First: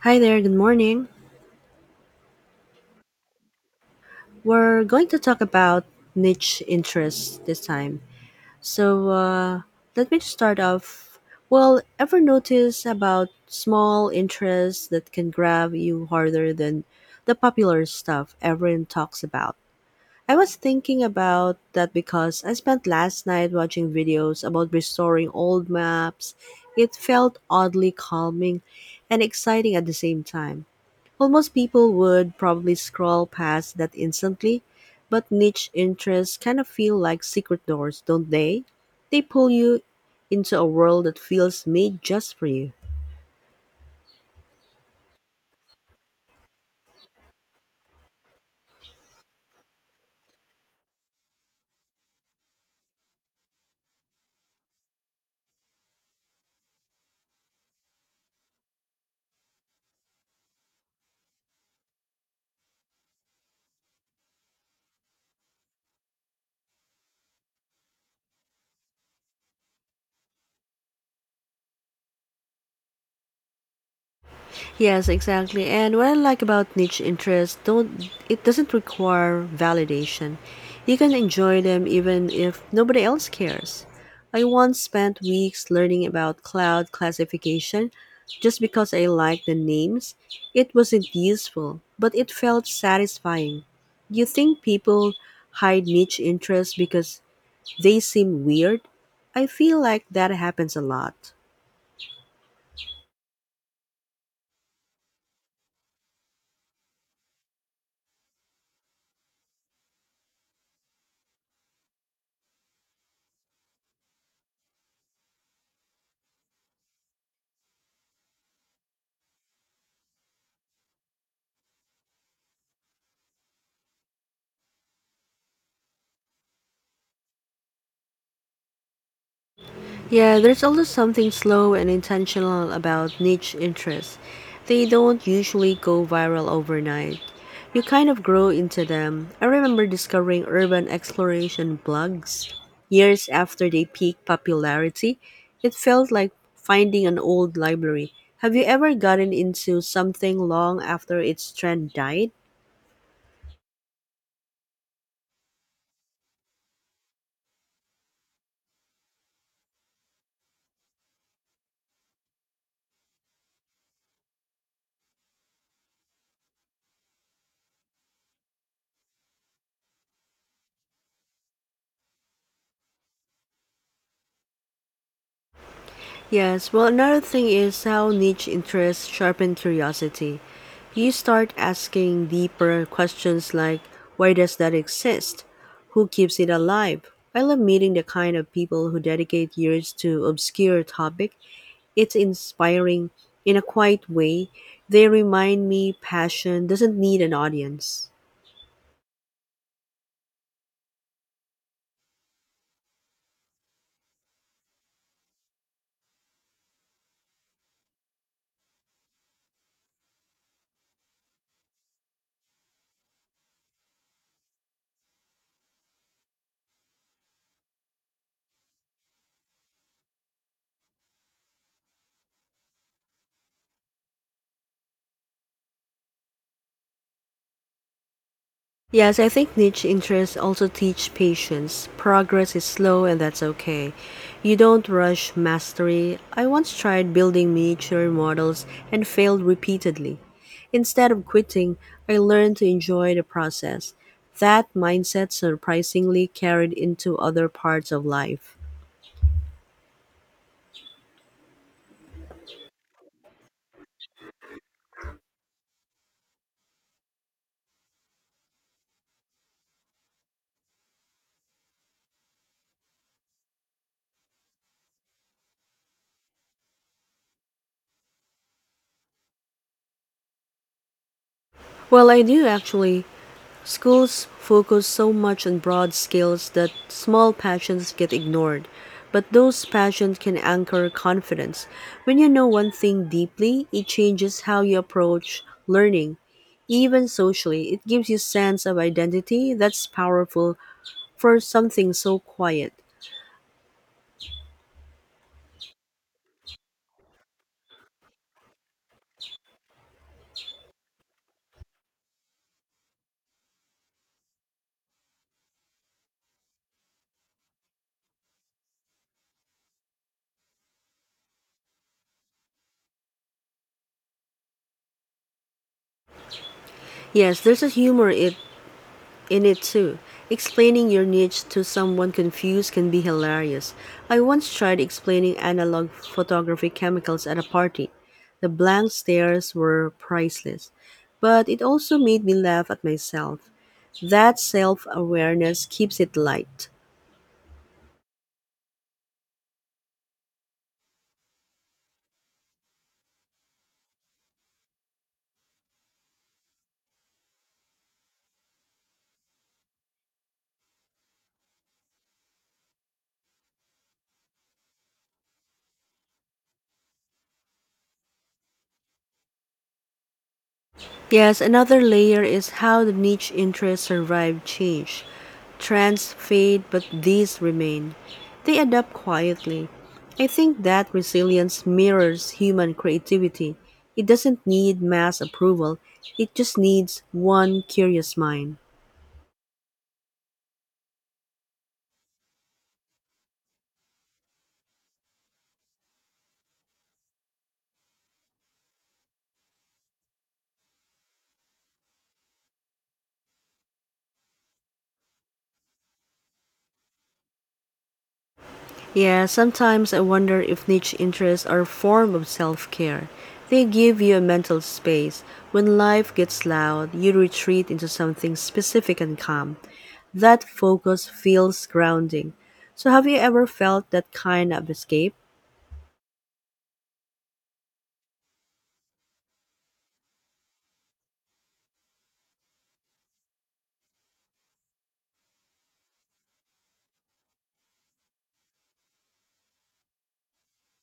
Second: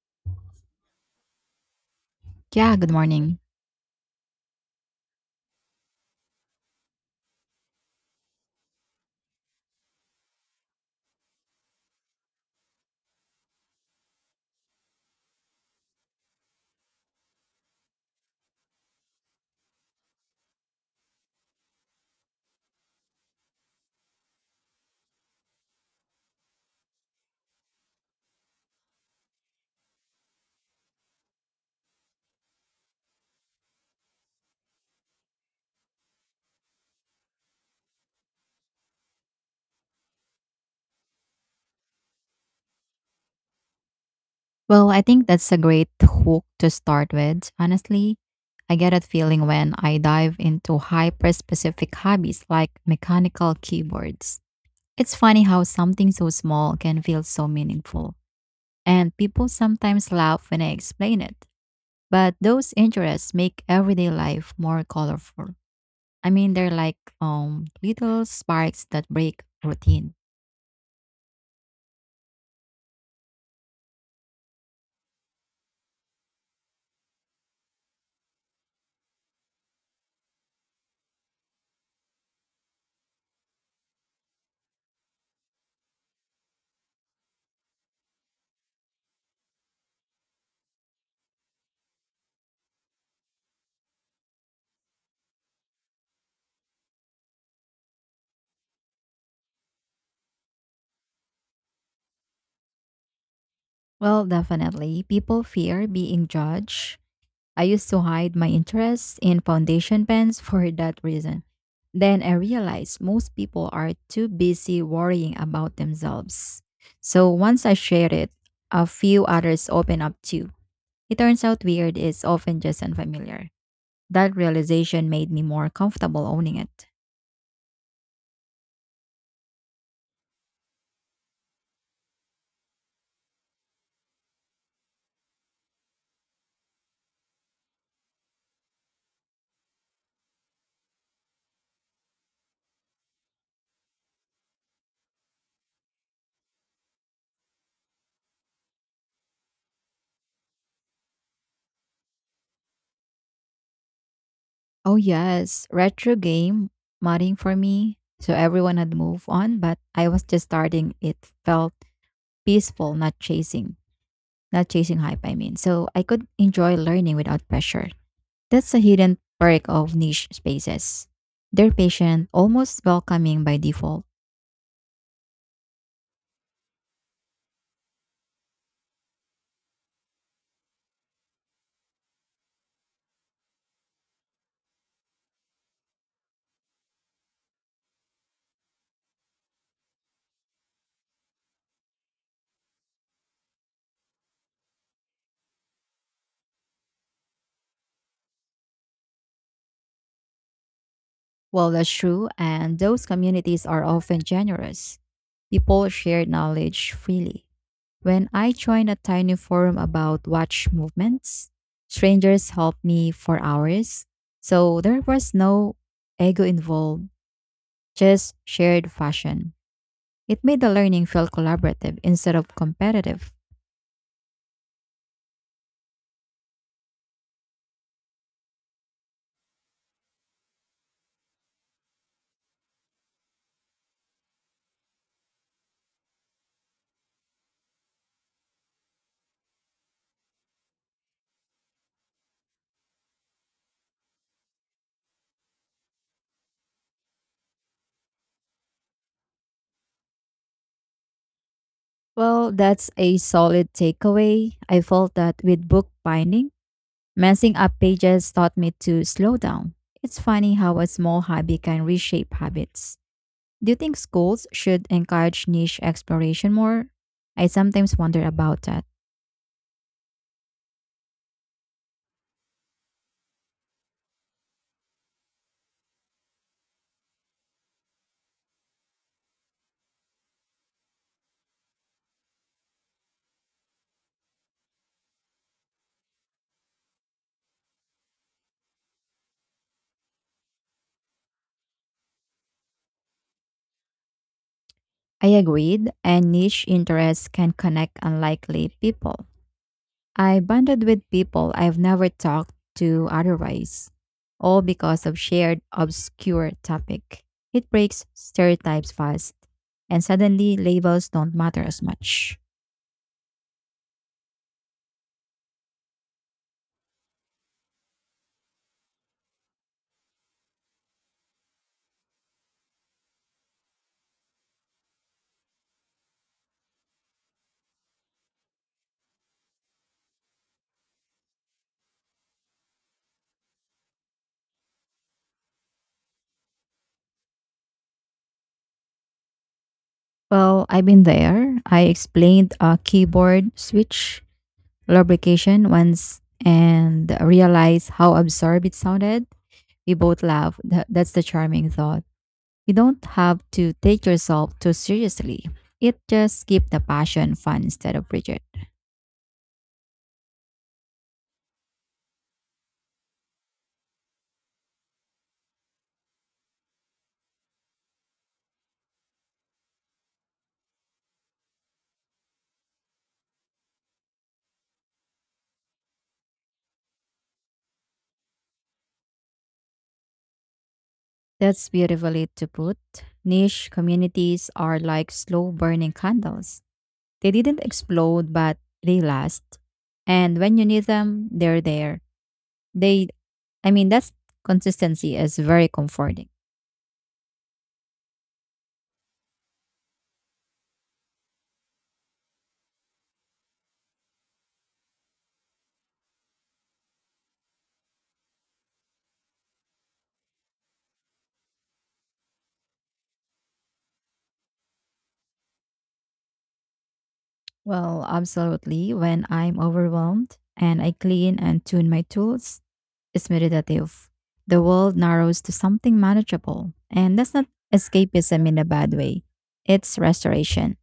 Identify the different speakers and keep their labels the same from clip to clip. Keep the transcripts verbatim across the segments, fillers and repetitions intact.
Speaker 1: Hi there, good morning.
Speaker 2: Yeah, good morning.
Speaker 1: We're going to talk about niche interests this time. So, uh, Let me start off. Well, ever notice about small interests that can grab you harder than the popular stuff everyone talks about? I was thinking about that because I spent last night watching videos about restoring old maps. It felt oddly calming and exciting at the same time. Almost people would probably scroll past that instantly, but niche interests kind of feel like secret doors, don't they? They pull you into a world that feels made just for you.
Speaker 2: Well, I think that's a great hook to start with. Honestly, I get that feeling when I dive into hyper specific hobbies like mechanical keyboards. It's funny how something so small can feel so meaningful. And people sometimes laugh when I explain it. But those interests make everyday life more colorful. I mean, they're like um, little sparks that break routine.
Speaker 1: Yes, exactly. And what I like about niche interests, don't it doesn't require validation. You can enjoy them even if nobody else cares. I once spent weeks learning about cloud classification just because I liked the names. It wasn't useful, but it felt satisfying. Do you think people hide niche interests because they seem weird? I feel like that happens a lot.
Speaker 2: Well, definitely. People fear being judged. I used to hide my interests in foundation pens for that reason. Then I realized most people are too busy worrying about themselves. So once I shared it, a few others opened up too. It turns out weird is often just unfamiliar. That realization made me more comfortable owning it.
Speaker 1: Yeah, there's also something slow and intentional about niche interests. They don't usually go viral overnight. You kind of grow into them. I remember discovering urban exploration blogs years after they peaked popularity. It felt like finding an old library. Have you ever gotten into something long after its trend died?
Speaker 2: Oh, yes, retro game mudding for me. So everyone had moved on, but I was just starting. It felt peaceful, not chasing. not chasing hype, I mean. So I could enjoy learning without pressure. That's a hidden perk of niche spaces. They're patient, almost welcoming by default.
Speaker 1: Yes, well, another thing is how niche interests sharpen curiosity. You start asking deeper questions like why does that exist? Who keeps it alive? I love meeting the kind of people who dedicate years to obscure topic. It's inspiring in a quiet way. They remind me passion doesn't need an audience.
Speaker 2: Well, that's true, and those communities are often generous. People share knowledge freely. When I joined a tiny forum about watch movements, strangers helped me for hours. So there was no ego involved, just shared fashion. It made the learning feel collaborative instead of competitive.
Speaker 1: Yes, I think niche interests also teach patience. Progress is slow, and that's okay. You don't rush mastery. I once tried building miniature models and failed repeatedly. Instead of quitting, I learned to enjoy the process. That mindset surprisingly carried into other parts of life.
Speaker 2: Well, that's a solid takeaway. I felt that with book binding, messing up pages taught me to slow down. It's funny how a small hobby can reshape habits. Do you think schools should encourage niche exploration more? I sometimes wonder about that.
Speaker 1: Well, I do actually. Schools focus so much on broad skills that small passions get ignored, but those passions can anchor confidence. When you know one thing deeply, it changes how you approach learning. Even socially, it gives you sense of identity that's powerful for something so quiet.
Speaker 2: I agreed, and niche interests can connect unlikely people. I bonded with people I've never talked to otherwise, all because of shared obscure topic. It breaks stereotypes fast, and suddenly labels don't matter as much.
Speaker 1: Yes, there's a humor in in it too. Explaining your niche to someone confused can be hilarious. I once tried explaining analog photography chemicals at a party. The blank stares were priceless, but it also made me laugh at myself. That self awareness keeps it light.
Speaker 2: Well, I've been there. I explained a keyboard switch lubrication once and realized how absurd it sounded. We both laughed. Th- That's the charming thought. You don't have to take yourself too seriously. It just keeps the passion fun instead of rigid.
Speaker 1: Yes, another layer is how the niche interests survive change. Trends fade, but these remain. They adapt quietly. I think that resilience mirrors human creativity. It doesn't need mass approval, it just needs one curious mind.
Speaker 2: That's beautifully to put. Niche communities are like slow burning candles. They didn't explode, but they last. And when you need them, they're there. They, I mean, that's consistency is very comforting.
Speaker 1: Yeah, sometimes I wonder if niche interests are a form of self care. They give you a mental space. When life gets loud, you retreat into something specific and calm. That focus feels grounding. So, have you ever felt that kind of escape?
Speaker 2: Well, absolutely. When I'm overwhelmed and I clean and tune my tools, it's meditative. The world narrows to something manageable. And that's not escapism in a bad way, it's restoration.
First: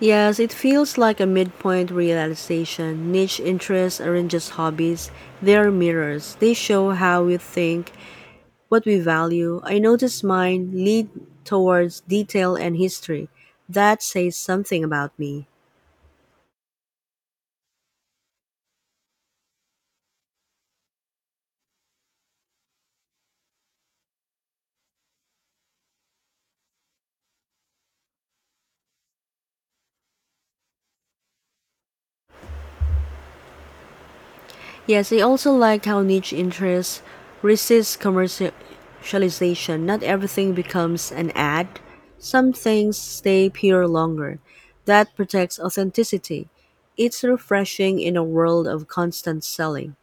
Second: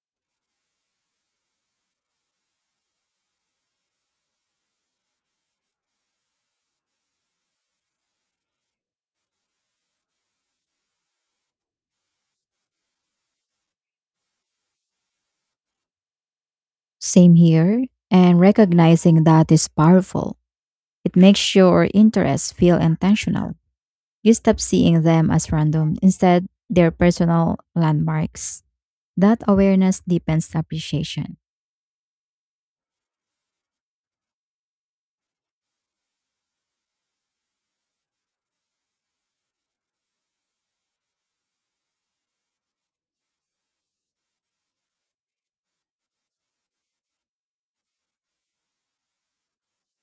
Speaker 1: Yes, it feels like a midpoint realization. Niche interests aren't just hobbies, they're mirrors. They show how we think, what we value. I notice mine lead towards detail and history. That says something about me.
Speaker 2: Same here, and recognizing that is powerful. It makes your interests feel intentional. You stop seeing them as random, instead, they're personal landmarks. That awareness deepens appreciation.
Speaker 1: Yes, I also liked how niche interests resist commercialization. Not everything becomes an ad. Some things stay pure longer. That protects authenticity. It's refreshing in a world of constant selling.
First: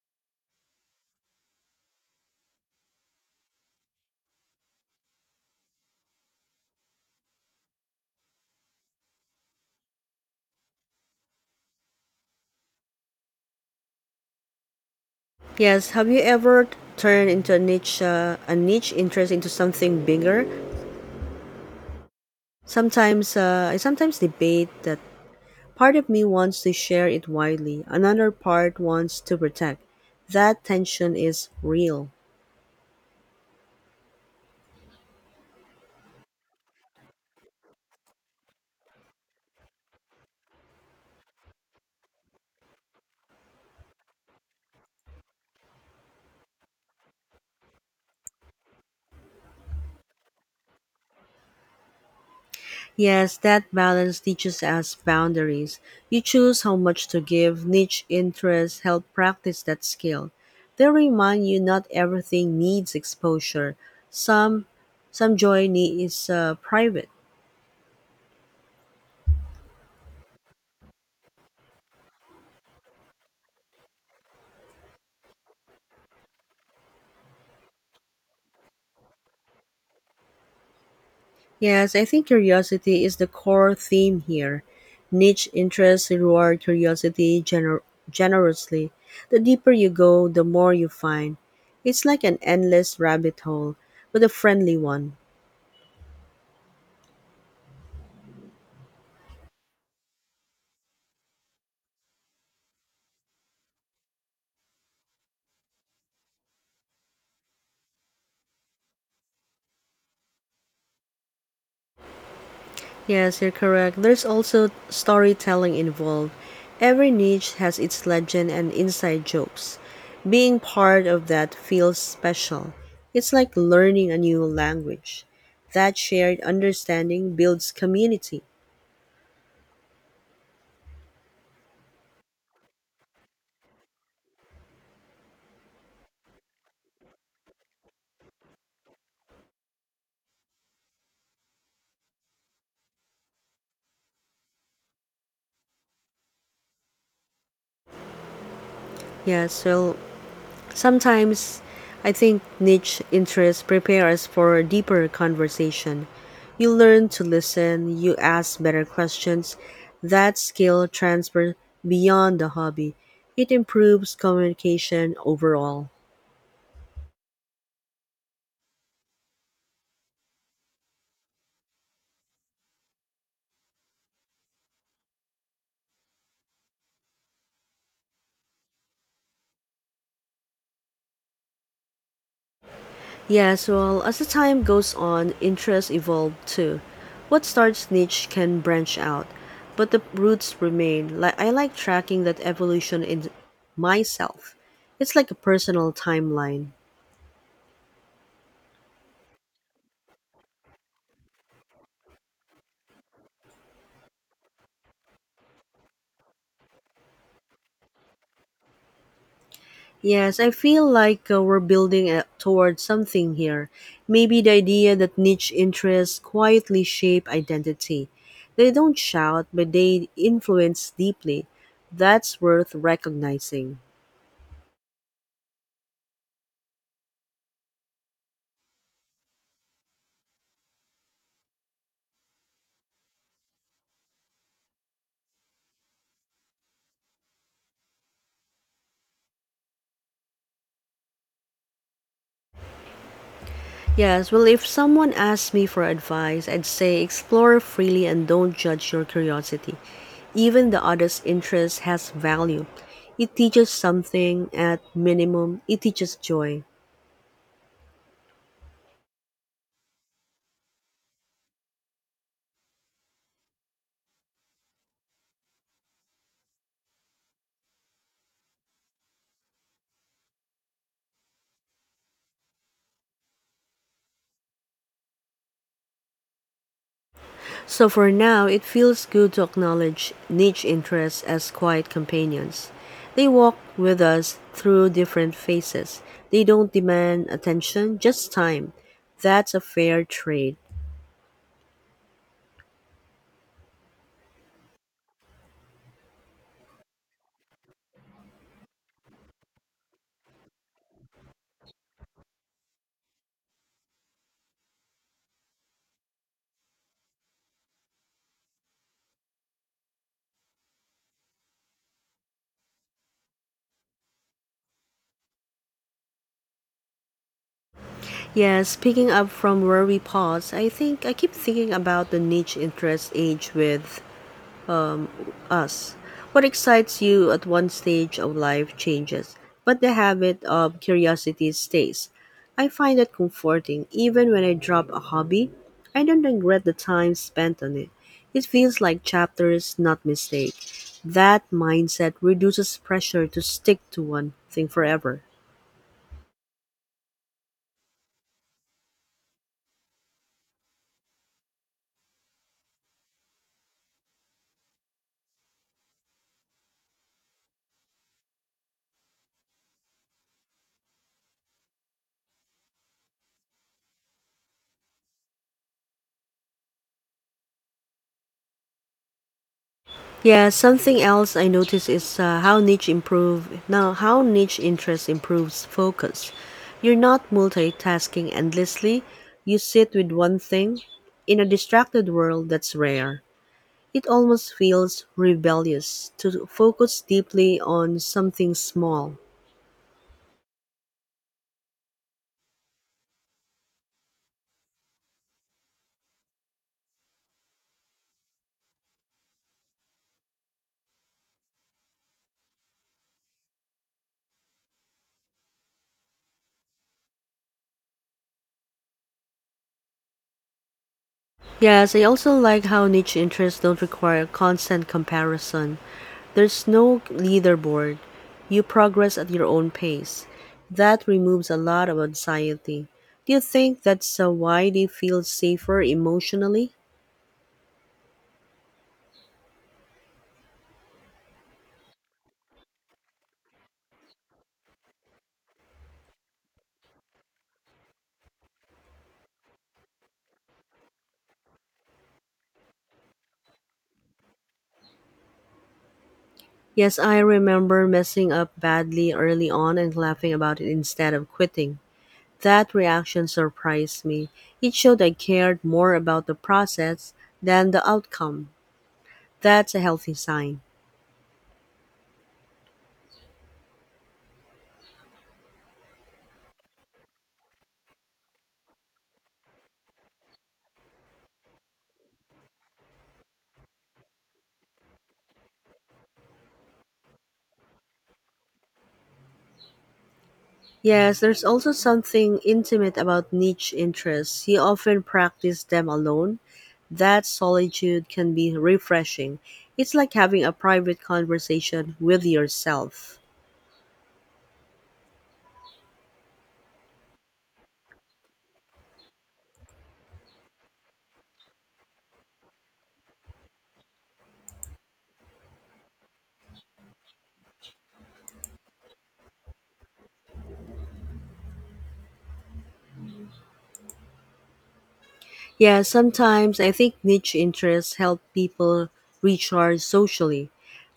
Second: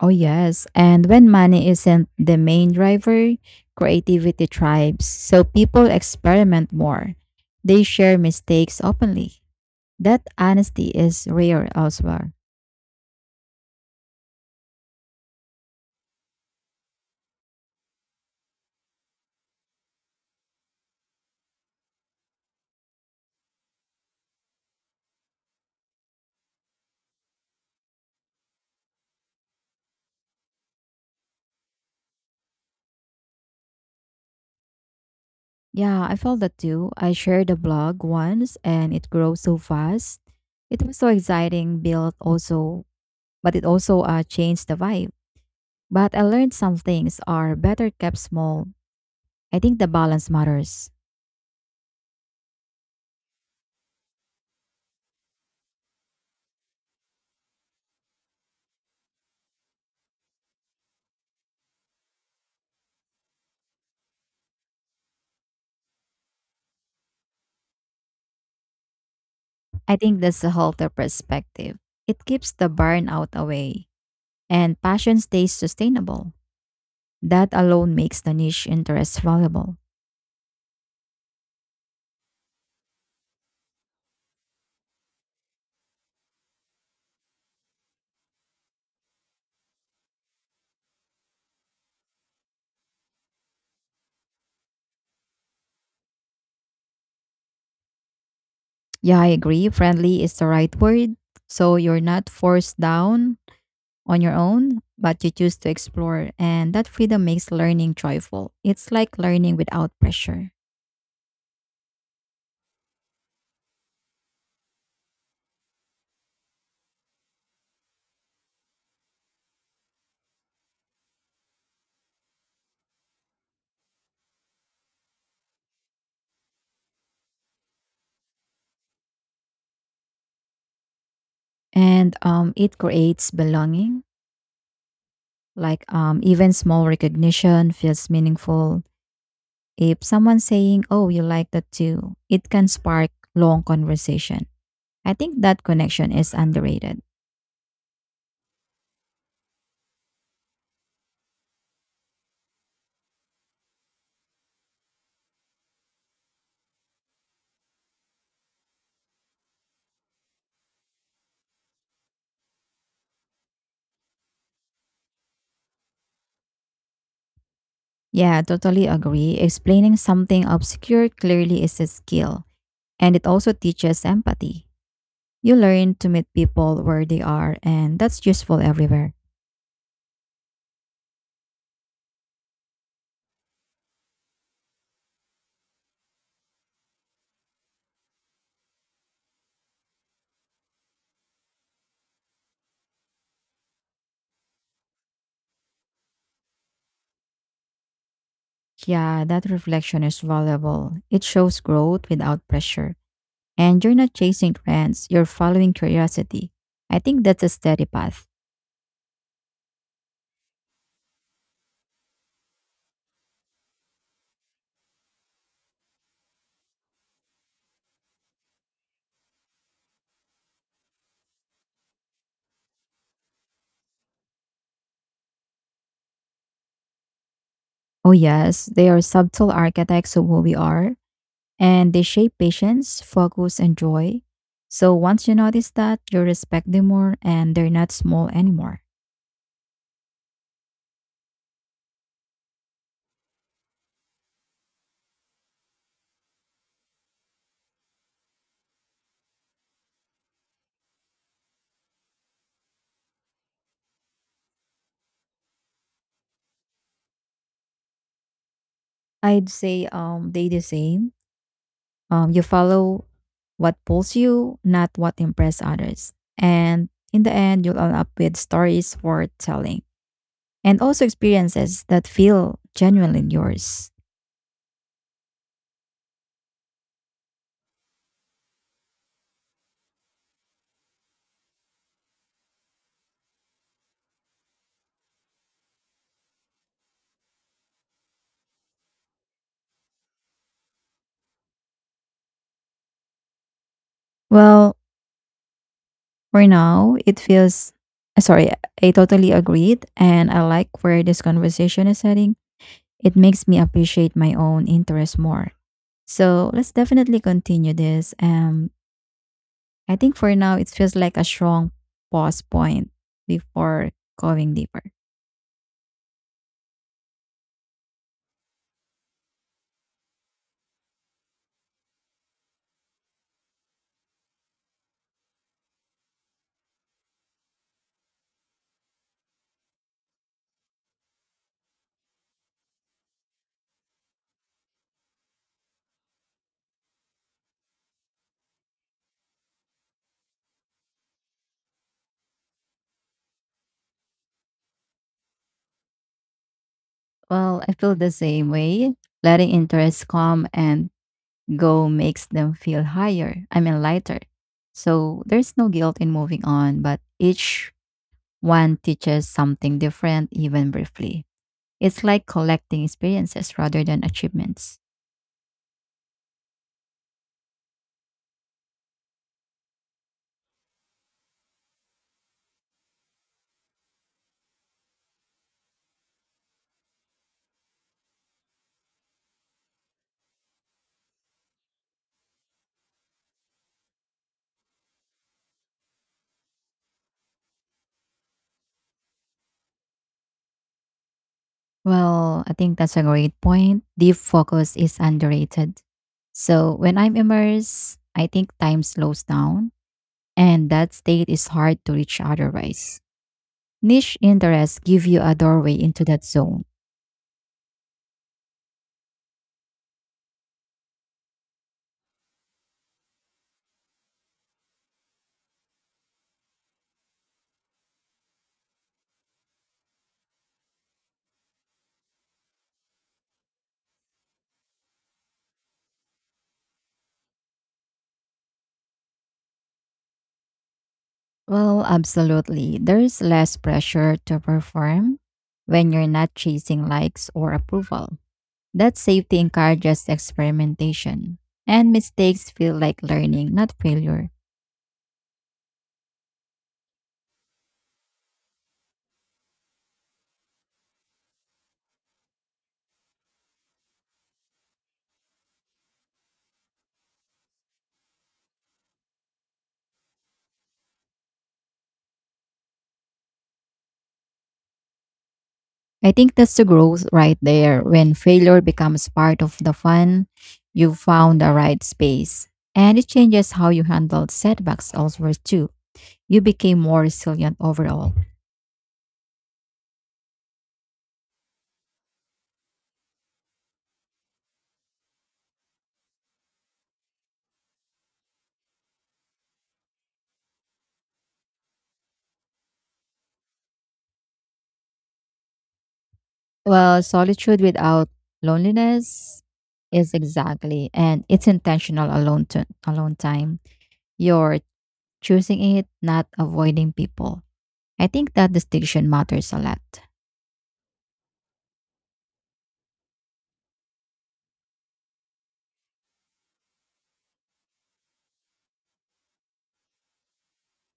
Speaker 2: Oh, yes, and when money isn't the main driver, creativity thrives, so people experiment more. They share mistakes openly. That honesty is rare elsewhere.
Speaker 1: Yes, have you ever turned into a niche uh, a niche interest into something bigger? Sometimes uh, I sometimes debate that part of me wants to share it widely, another part wants to protect. That tension is real.
Speaker 2: Yeah, I felt that too. I shared a blog once and it grew so fast. It was so exciting, built also, but it also uh, changed the vibe. But I learned some things are better kept small. I think the balance matters.
Speaker 1: Yes, that balance teaches us boundaries. You choose how much to give, niche interests help practice that skill. They remind you not everything needs exposure. Some some joy ne- is uh, private.
Speaker 2: I think that's a healthier perspective. It keeps the burnout away and passion stays sustainable. That alone makes the niche interest valuable.
Speaker 1: Yes, I think curiosity is the core theme here. Niche interests reward curiosity gener- generously. The deeper you go, the more you find. It's like an endless rabbit hole, but a friendly one.
Speaker 2: Yeah, I agree. Friendly is the right word. So you're not forced down on your own, but you choose to explore, and that freedom makes learning joyful. It's like learning without pressure,
Speaker 1: Yes, you're correct. There's also storytelling involved. Every niche has its legend and inside jokes. Being part of that feels special. It's like learning a new language. That shared understanding builds community.
Speaker 2: and um, it creates belonging. Like um, even small recognition feels meaningful. If someone saying, "Oh, you like that too," it can spark long conversation. I think that connection is underrated.
Speaker 1: Yes, well, Sometimes I think niche interests prepare us for a deeper conversation. You learn to listen, you ask better questions. That skill transfers beyond the hobby. It improves communication overall.
Speaker 2: Yeah, totally agree. Explaining something obscure clearly is a skill, and it also teaches empathy. You learn to meet people where they are, and that's useful everywhere.
Speaker 1: Yes, well, as the time goes on, interests evolve too. What starts niche can branch out, but the roots remain. Like I like tracking that evolution in myself. It's like a personal timeline.
Speaker 2: Yeah, that reflection is valuable. It shows growth without pressure. And you're not chasing trends, you're following curiosity. I think that's a steady path.
Speaker 1: Yes, I feel like uh, we're building uh, towards something here. Maybe the idea that niche interests quietly shape identity. They don't shout, but they influence deeply. That's worth recognizing.
Speaker 2: Oh, yes, they are subtle architects of who we are, and they shape patience, focus, and joy. So once you notice that, you respect them more, and they're not small anymore.
Speaker 1: Yes, well, if someone asked me for advice, I'd say explore freely and don't judge your curiosity. Even the oddest interest has value. It teaches something, at minimum, it teaches joy.
Speaker 2: I'd say um, they the same. Um, you follow what pulls you, not what impress others. And in the end, you'll end up with stories worth telling and also experiences that feel genuinely yours.
Speaker 1: So for now, it feels good to acknowledge niche interests as quiet companions. They walk with us through different phases. They don't demand attention, just time. That's a fair trade.
Speaker 2: Well, for now, it feels uh, sorry, I totally agreed and I like where this conversation is heading. It makes me appreciate my own interest more. So let's definitely continue this. Um, I think for now, it feels like a strong pause point before going deeper.
Speaker 1: Yes, picking up from where we paused, I think I keep thinking about the niche interest age with us. What excites you at one stage of life changes, but the habit of curiosity stays. I find that comforting even when I drop a hobby. I don't regret the time spent on it. It feels like chapters, not mistake. That mindset reduces pressure to stick to one thing forever.
Speaker 2: Well, I feel the same way. Letting interests come and go makes them feel higher. I mean, lighter. So there's no guilt in moving on, but each one teaches something different, even briefly. It's like collecting experiences rather than achievements.
Speaker 1: Yeah, something else I notice is uh, how niche improve now how niche interest improves focus. You're not multitasking endlessly. You sit with one thing. In a distracted world, that's rare. It almost feels rebellious to focus deeply on something small.
Speaker 2: Well, I think that's a great point. Deep focus is underrated. So when I'm immersed, I think time slows down, and that state is hard to reach otherwise. Niche interests give you a doorway into that zone.
Speaker 1: Yes, I also like how niche interests don't require constant comparison. There's no leaderboard. You progress at your own pace. That removes a lot of anxiety. Do you think that's uh, why they feel safer emotionally?
Speaker 2: Well, absolutely. There's less pressure to perform when you're not chasing likes or approval. That safety encourages experimentation, and mistakes feel like learning, not failure.
Speaker 1: Yes, I remember messing up badly early on and laughing about it instead of quitting. That reaction surprised me. It showed I cared more about the process than the outcome. That's a healthy sign.
Speaker 2: I think that's the growth right there. When failure becomes part of the fun, you've found the right space. And it changes how you handle setbacks elsewhere too. You became more resilient overall.
Speaker 1: Yes, there's also something intimate about niche interests. He often practiced them alone. That solitude can be refreshing. It's like having a private conversation with yourself.
Speaker 2: Well, solitude without loneliness is exactly, and it's intentional alone to, alone time. You're choosing it, not avoiding people. I think that distinction matters a lot.
Speaker 1: Yeah, sometimes I think niche interests help people recharge socially.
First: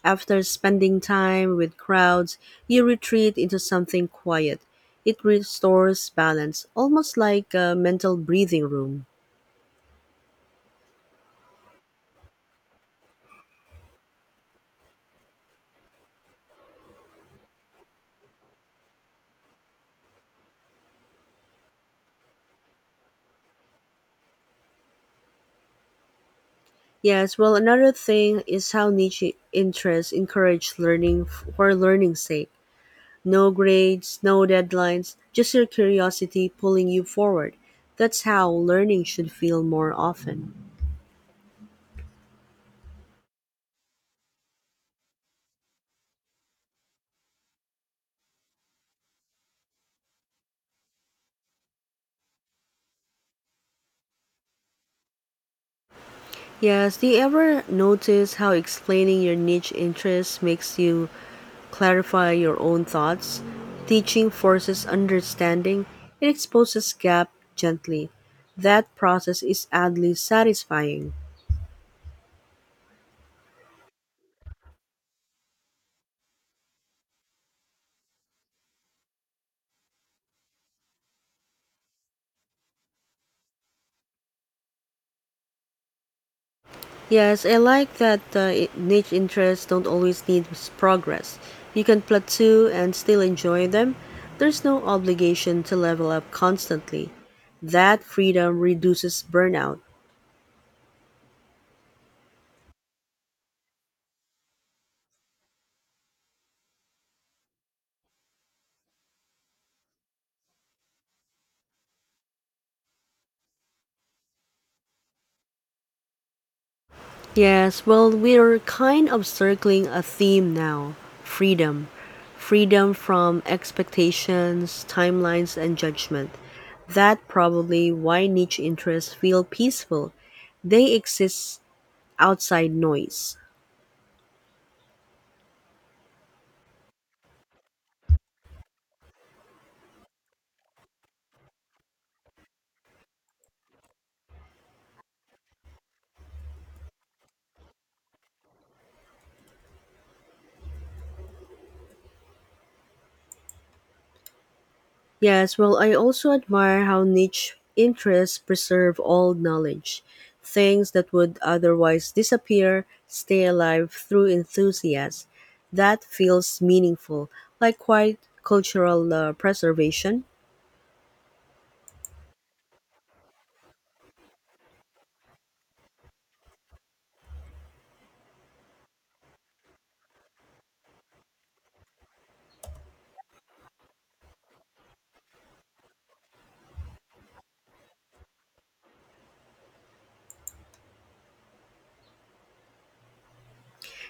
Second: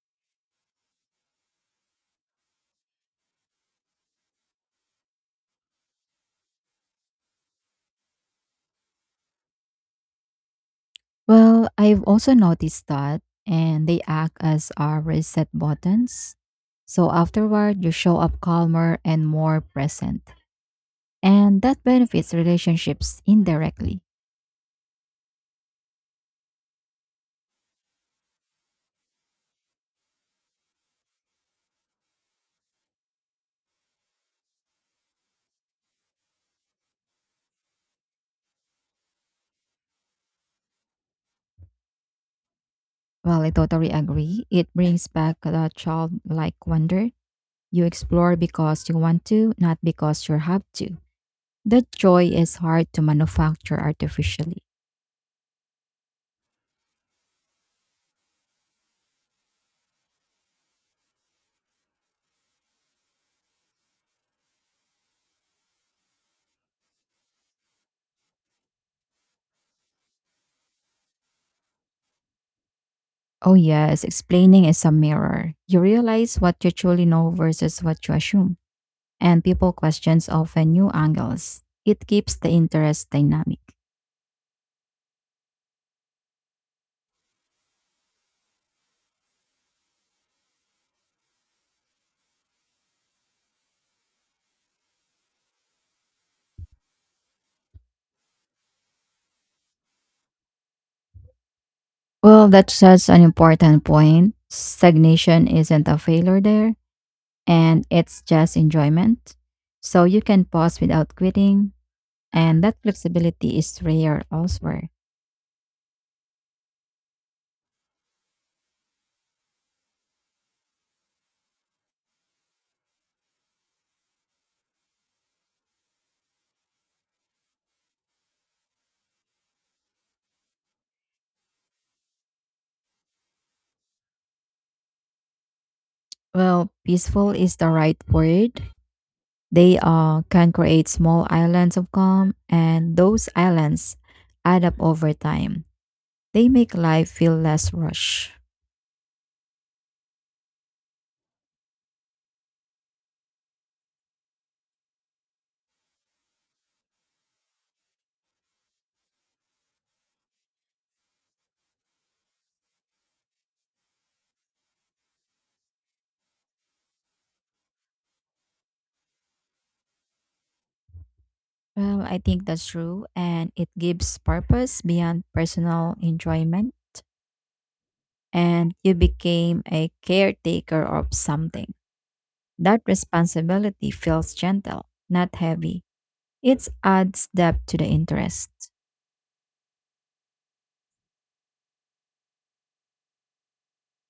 Speaker 1: After spending time with crowds, you retreat into something quiet. It restores balance, almost like a mental breathing room.
Speaker 2: Well, I've also noticed that, and they act as our reset buttons. So afterward, you show up calmer and more present, and that benefits relationships indirectly.
Speaker 1: Yes, well, another thing is how niche interests encourage learning f- for learning's sake. No grades, no deadlines, just your curiosity pulling you forward. That's how learning should feel more often.
Speaker 2: Well, I totally agree. It brings back the childlike wonder. You explore because you want to, not because you have to. That joy is hard to manufacture artificially.
Speaker 1: Yes, do you ever notice how explaining your niche interests makes you clarify your own thoughts? Teaching forces understanding, it exposes gap gently. That process is oddly satisfying.
Speaker 2: Oh, yes, explaining is a mirror. You realize what you truly know versus what you assume, and people questions often new angles. It keeps the interest dynamic.
Speaker 1: Yes, I like that uh, i- niche interests don't always need s- progress. You can plateau and still enjoy them. There's no obligation to level up constantly. That freedom reduces burnout.
Speaker 2: Well, that's such an important point. Stagnation isn't a failure there, and it's just enjoyment. So you can pause without quitting, and that flexibility is rare elsewhere.
Speaker 1: Yes, well, we're kind of circling a theme now freedom. Freedom from expectations, timelines, and judgment. That probably why niche interests feel peaceful. They exist outside noise.
Speaker 2: Well, peaceful is the right word. They uh, can create small islands of calm, and those islands add up over time. They make life feel less rush.
Speaker 1: Yes, well, I also admire how niche interests preserve old knowledge. Things that would otherwise disappear stay alive through enthusiasm. That feels meaningful, like quite cultural uh, preservation.
Speaker 2: Well, I think that's true, and it gives purpose beyond personal enjoyment. And you became a caretaker of something. That responsibility feels gentle, not heavy. It adds depth to the interest.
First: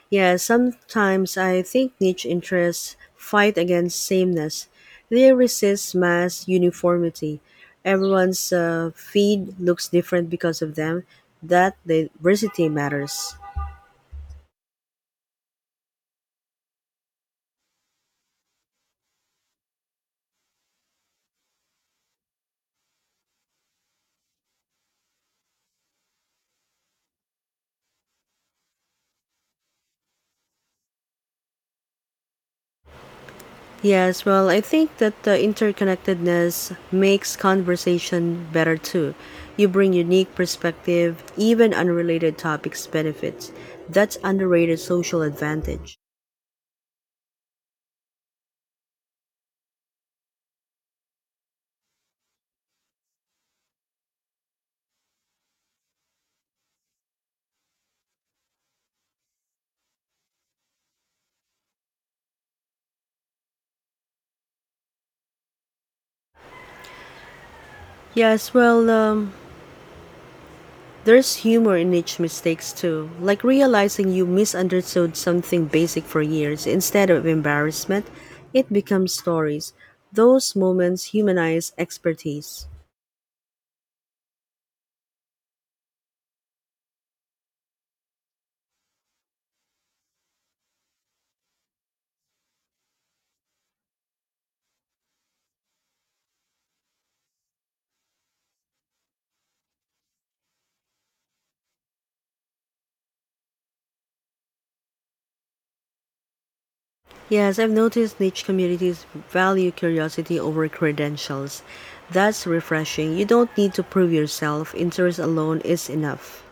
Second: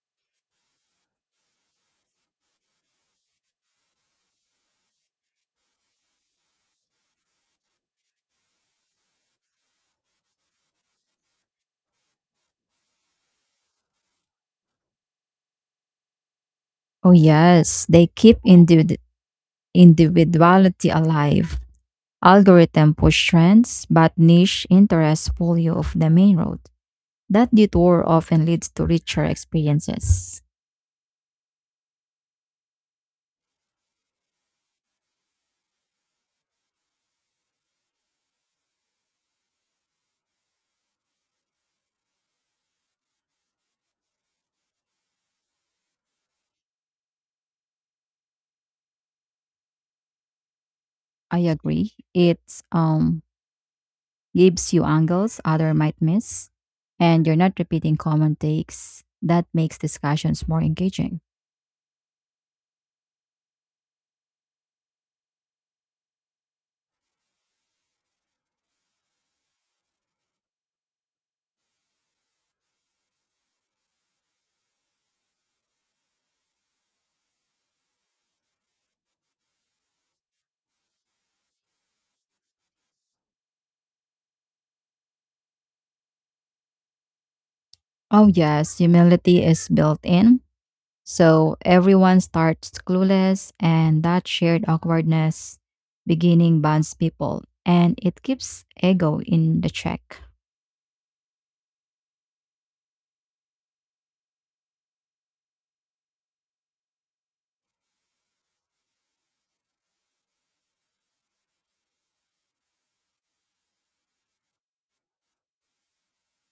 Speaker 1: Yeah, sometimes I think niche interests fight against sameness. They resist mass uniformity. Everyone's uh, feed looks different because of them. That diversity matters.
Speaker 2: Oh, yes, they keep individ- individuality alive. Algorithm push trends, but niche interests pull you off the main road. That detour often leads to richer experiences.
Speaker 1: Yes, well, I think that the interconnectedness makes conversation better too. You bring unique perspective, even unrelated topics benefits. That's underrated social advantage.
Speaker 2: I agree. It um, gives you angles other might miss, and you're not repeating common takes. That makes discussions more engaging.
Speaker 1: Yes, well, um, there's humor in each mistakes too, like realizing you misunderstood something basic for years. Instead of embarrassment, it becomes stories. Those moments humanize expertise.
Speaker 2: Oh, yes, humility is built in. So everyone starts clueless, and that shared awkwardness beginning bonds people and it keeps ego in the check.
Speaker 1: Yes, I've noticed niche communities value curiosity over credentials. That's refreshing. You don't need to prove yourself. Interest alone is enough.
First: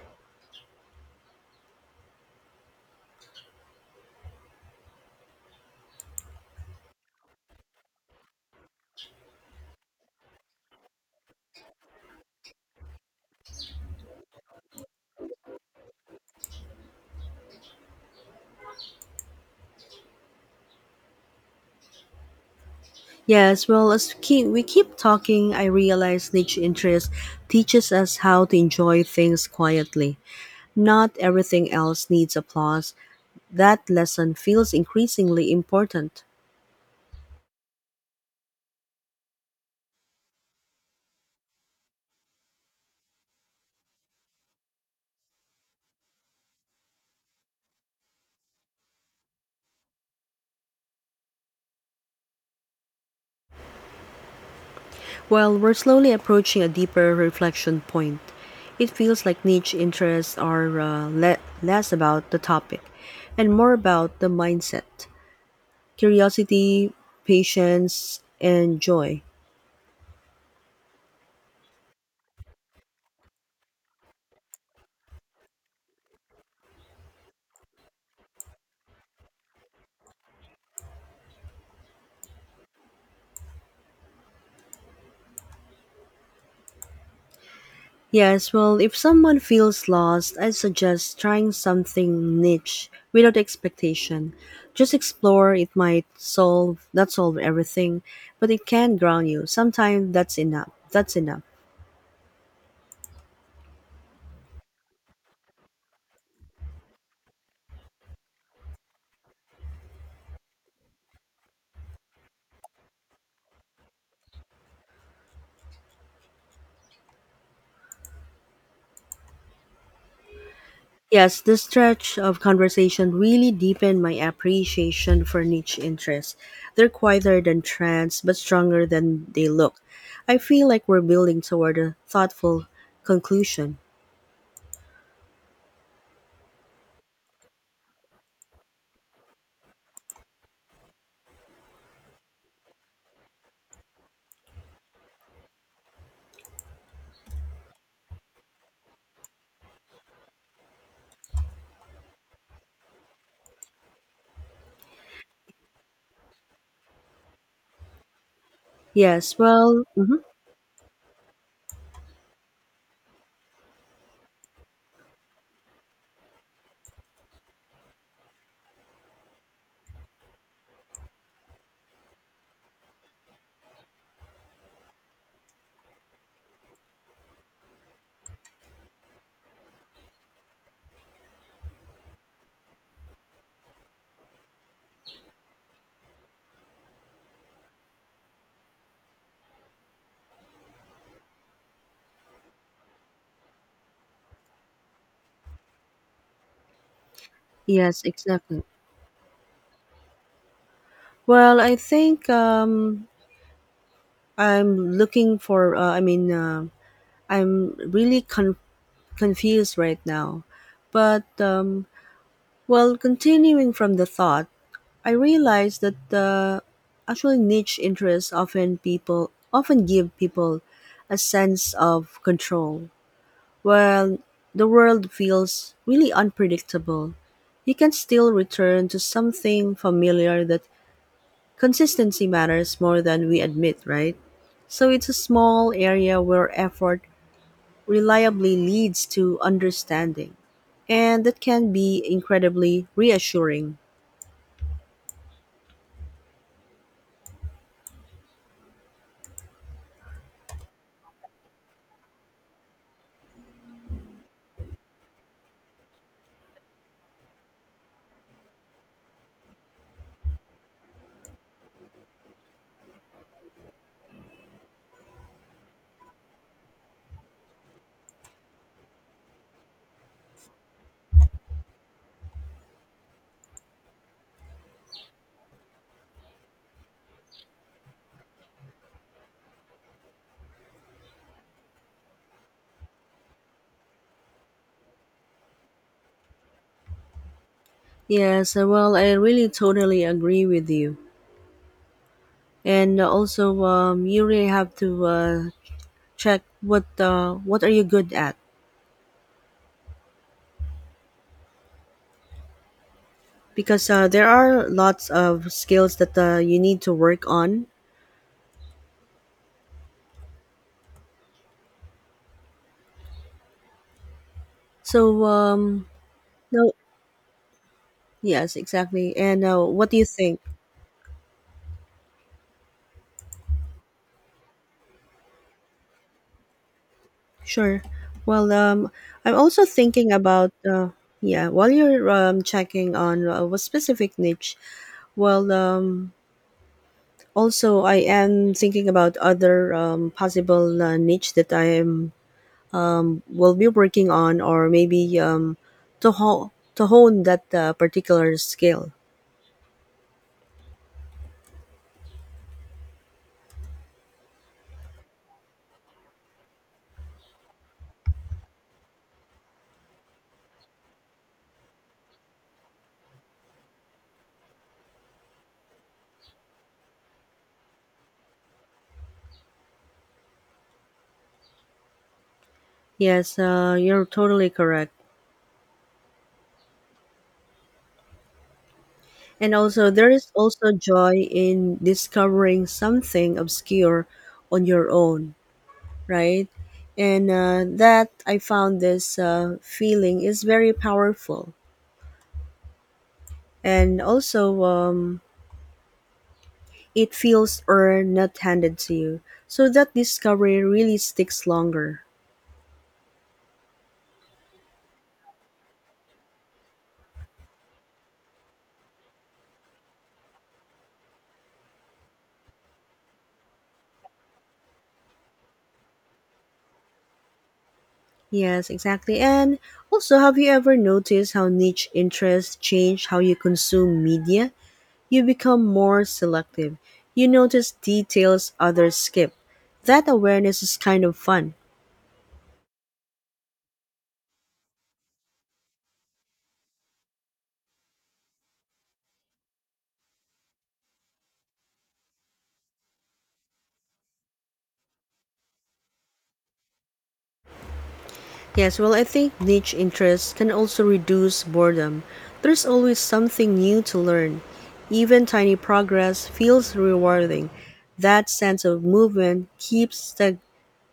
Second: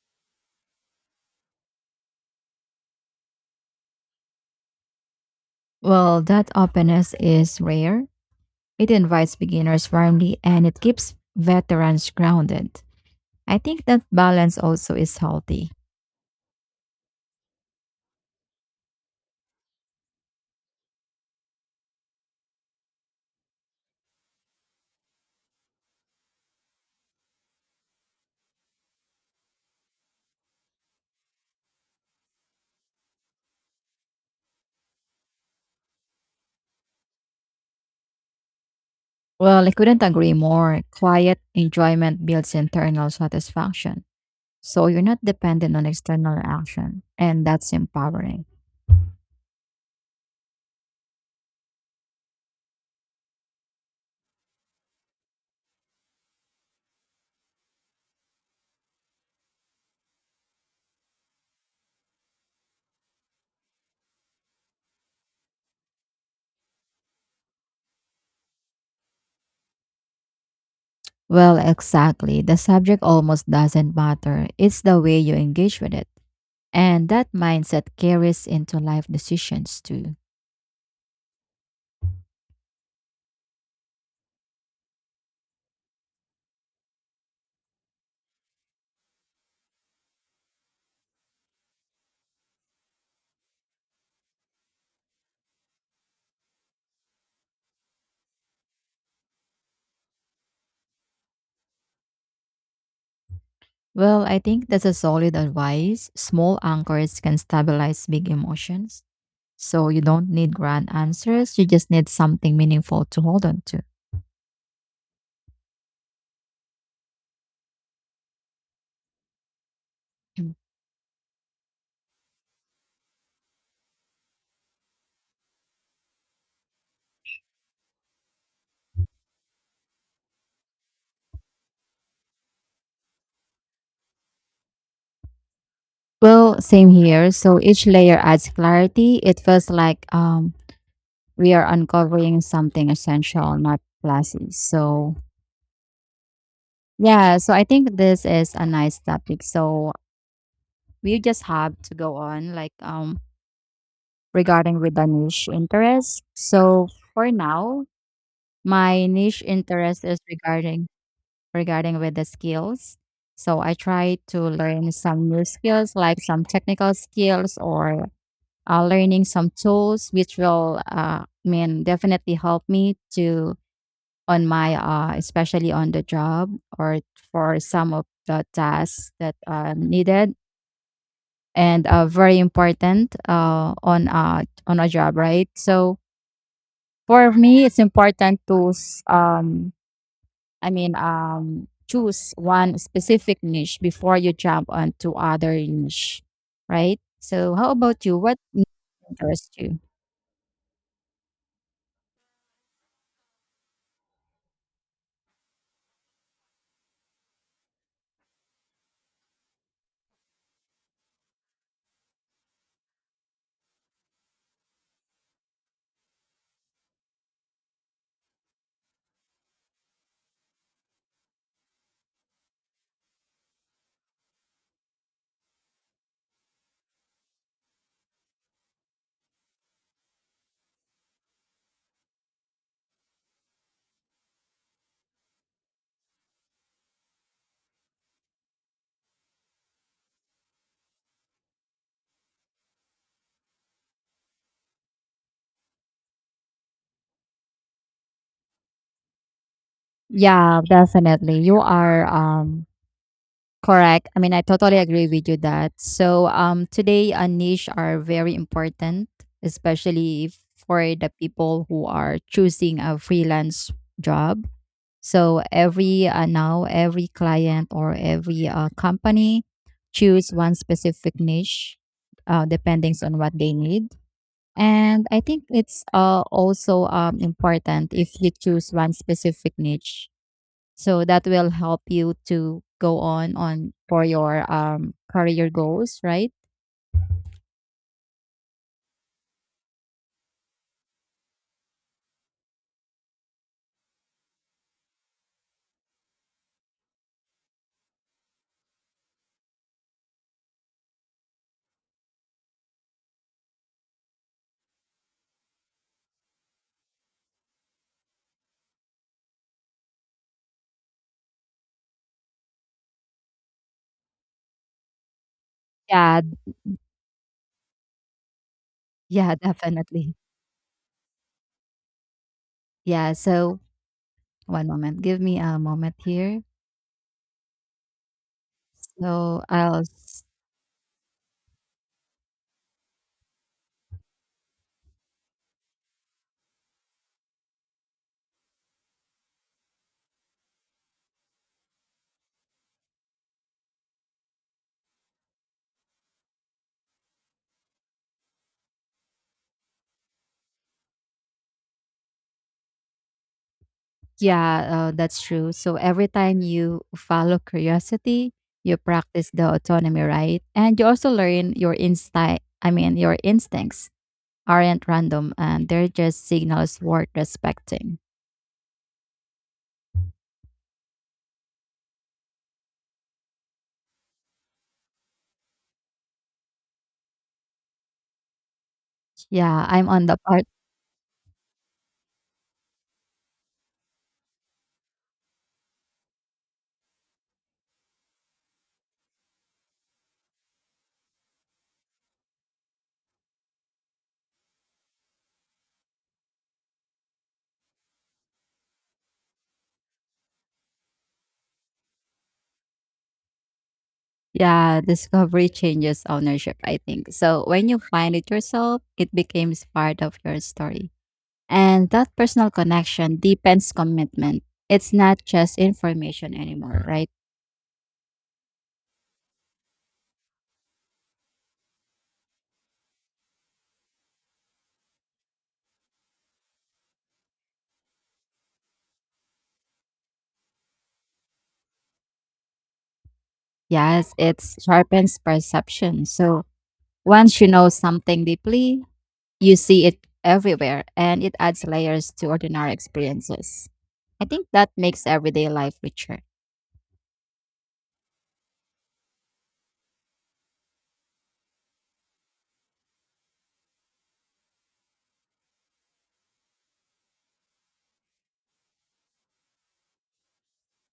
Speaker 2: Well, that openness is rare. It invites beginners firmly and it keeps veterans grounded. I think that balance also is healthy.
Speaker 1: Yes, well, as keep, we keep talking, I realize niche interest teaches us how to enjoy things quietly. Not everything else needs applause. That lesson feels increasingly important.
Speaker 2: Well, I couldn't agree more. Quiet enjoyment builds internal satisfaction. So you're not dependent on external action, and that's empowering.
Speaker 1: Well, we're slowly approaching a deeper reflection point. It feels like niche interests are uh, le- less about the topic and more about the mindset, curiosity, patience, and joy.
Speaker 2: Well, exactly. The subject almost doesn't matter. It's the way you engage with it. And that mindset carries into life decisions too.
Speaker 1: Yes, well, if someone feels lost, I suggest trying something niche without expectation. Just explore, it might solve, not solve everything, but it can ground you. Sometimes that's enough. That's enough.
Speaker 2: Well, I think that's a solid advice. Small anchors can stabilize big emotions. So you don't need grand answers, you just need something meaningful to hold on to. Mm.
Speaker 1: Yes, this stretch of conversation really deepened my appreciation for niche interests. They're quieter than trends, but stronger than they look. I feel like we're building toward a thoughtful conclusion.
Speaker 2: Well, same here. So each layer adds clarity. It feels like um, we are uncovering something essential, not flashy. So yeah, so I think this is a nice topic. So we just have to go on like um regarding with the niche interest. So for now, my
Speaker 1: Yes,
Speaker 2: niche
Speaker 1: well,
Speaker 2: interest is
Speaker 1: mhm,
Speaker 2: regarding regarding with the skills. So I try to learn some new skills like some technical skills or uh, learning some tools which will uh I mean definitely help me to on my uh especially on the job or for some of the tasks that are needed and uh, very important uh on uh on a job, right? So for me it's important to s- um I mean um choose one specific niche before you jump onto other niche, right? So how
Speaker 1: yes,
Speaker 2: about you, what
Speaker 1: exactly.
Speaker 2: niche interests you?
Speaker 1: Well, I think um, I'm looking for, uh, I mean, uh, I'm really con- confused right now. But, um, well, continuing from the thought, I realized that the actually niche interests often people often give people a sense of control. While the world feels really unpredictable, you can still return to something familiar that consistency matters more than we admit, right? So it's a small area where effort reliably leads to understanding, and that can be incredibly reassuring.
Speaker 2: Yeah, definitely you are um correct. I mean, I totally agree with you that. So, um, today, a niche are very important, especially for the people who are choosing a freelance job. So, every uh, now, every client or every uh, company choose one specific niche, uh, depending on what they need. And I think it's uh, also um, important if you choose one specific niche so that will help you to go on on for your um career goals, right?
Speaker 1: Yes, uh, well, I really totally agree with you. And uh, also, um, you really have to uh, check what uh, what are you good at, because uh, there are lots of skills that uh, you need to work on. So, um,
Speaker 2: Yeah,
Speaker 1: no, Yes, exactly.
Speaker 2: yeah,
Speaker 1: And uh, what do you
Speaker 2: definitely.
Speaker 1: think?
Speaker 2: Yeah, so one moment. Give me a moment here.
Speaker 1: Sure. Well, um, I'm
Speaker 2: So
Speaker 1: also
Speaker 2: I'll
Speaker 1: thinking
Speaker 2: s-
Speaker 1: about uh, yeah. While you're um, checking on uh, what specific niche, well, um, Also, I am thinking about other um, possible uh, niche that I am will be working on, or maybe um, to hone to hone that uh, particular skill.
Speaker 2: yeah, uh, that's true. So every time you follow curiosity, you practice the autonomy, right? And you also learn your instinct. I mean, your instincts aren't random, and they're just signals worth respecting.
Speaker 1: Yes, uh, you're totally correct. And
Speaker 2: Yeah, I'm
Speaker 1: also,
Speaker 2: on
Speaker 1: there
Speaker 2: the
Speaker 1: is
Speaker 2: part.
Speaker 1: also joy in discovering something obscure on your own, right? And uh, that I found this uh, feeling is very powerful. And also, um, it feels earned, not handed to you. So that discovery really sticks longer.
Speaker 2: Yeah, discovery changes ownership, I think. So when you find it yourself, it becomes part of your story. And that personal connection deepens commitment. It's not just information anymore, right?
Speaker 1: Yes, exactly. And also, have you ever noticed how niche interests change how you consume media? You become more selective. You notice details others skip. That awareness is kind of fun.
Speaker 2: Yes, it sharpens perception. So once you know something deeply, you see it everywhere and it adds layers to ordinary experiences. I think that makes everyday life richer.
Speaker 1: Yes, well, I think niche interests can also reduce boredom. There's always something new to learn. Even tiny progress feels rewarding. That sense of movement keeps stag-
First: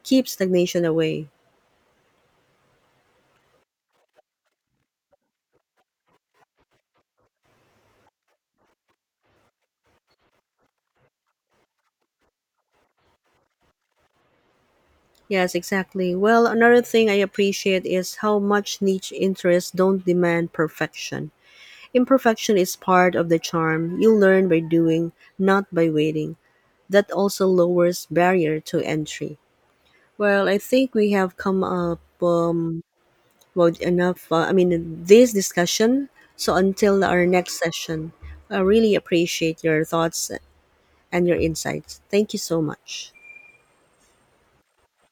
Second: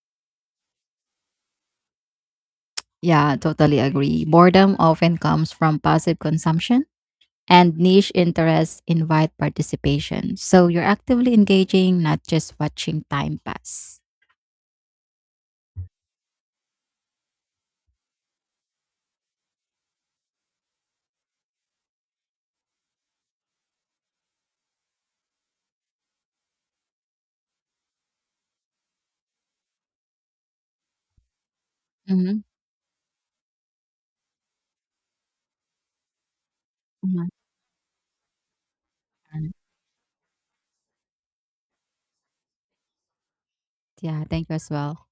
Speaker 1: keeps stagnation away.
Speaker 2: Yeah, totally agree. Boredom often comes from passive consumption and niche interests invite participation. So you're actively engaging, not just watching time pass.
Speaker 1: Yes, exactly. Well, another thing I appreciate is how much niche interests don't demand perfection. Imperfection is part of the charm. You learn by doing, not by waiting. That also lowers barrier to entry. Well, I think we have come up
Speaker 2: Mhm.
Speaker 1: um, well enough. Uh, I mean, this discussion. So until our
Speaker 2: Mhm.
Speaker 1: next session, I really appreciate your thoughts and your insights. Thank you so much.
Speaker 2: Yeah, thank you as well.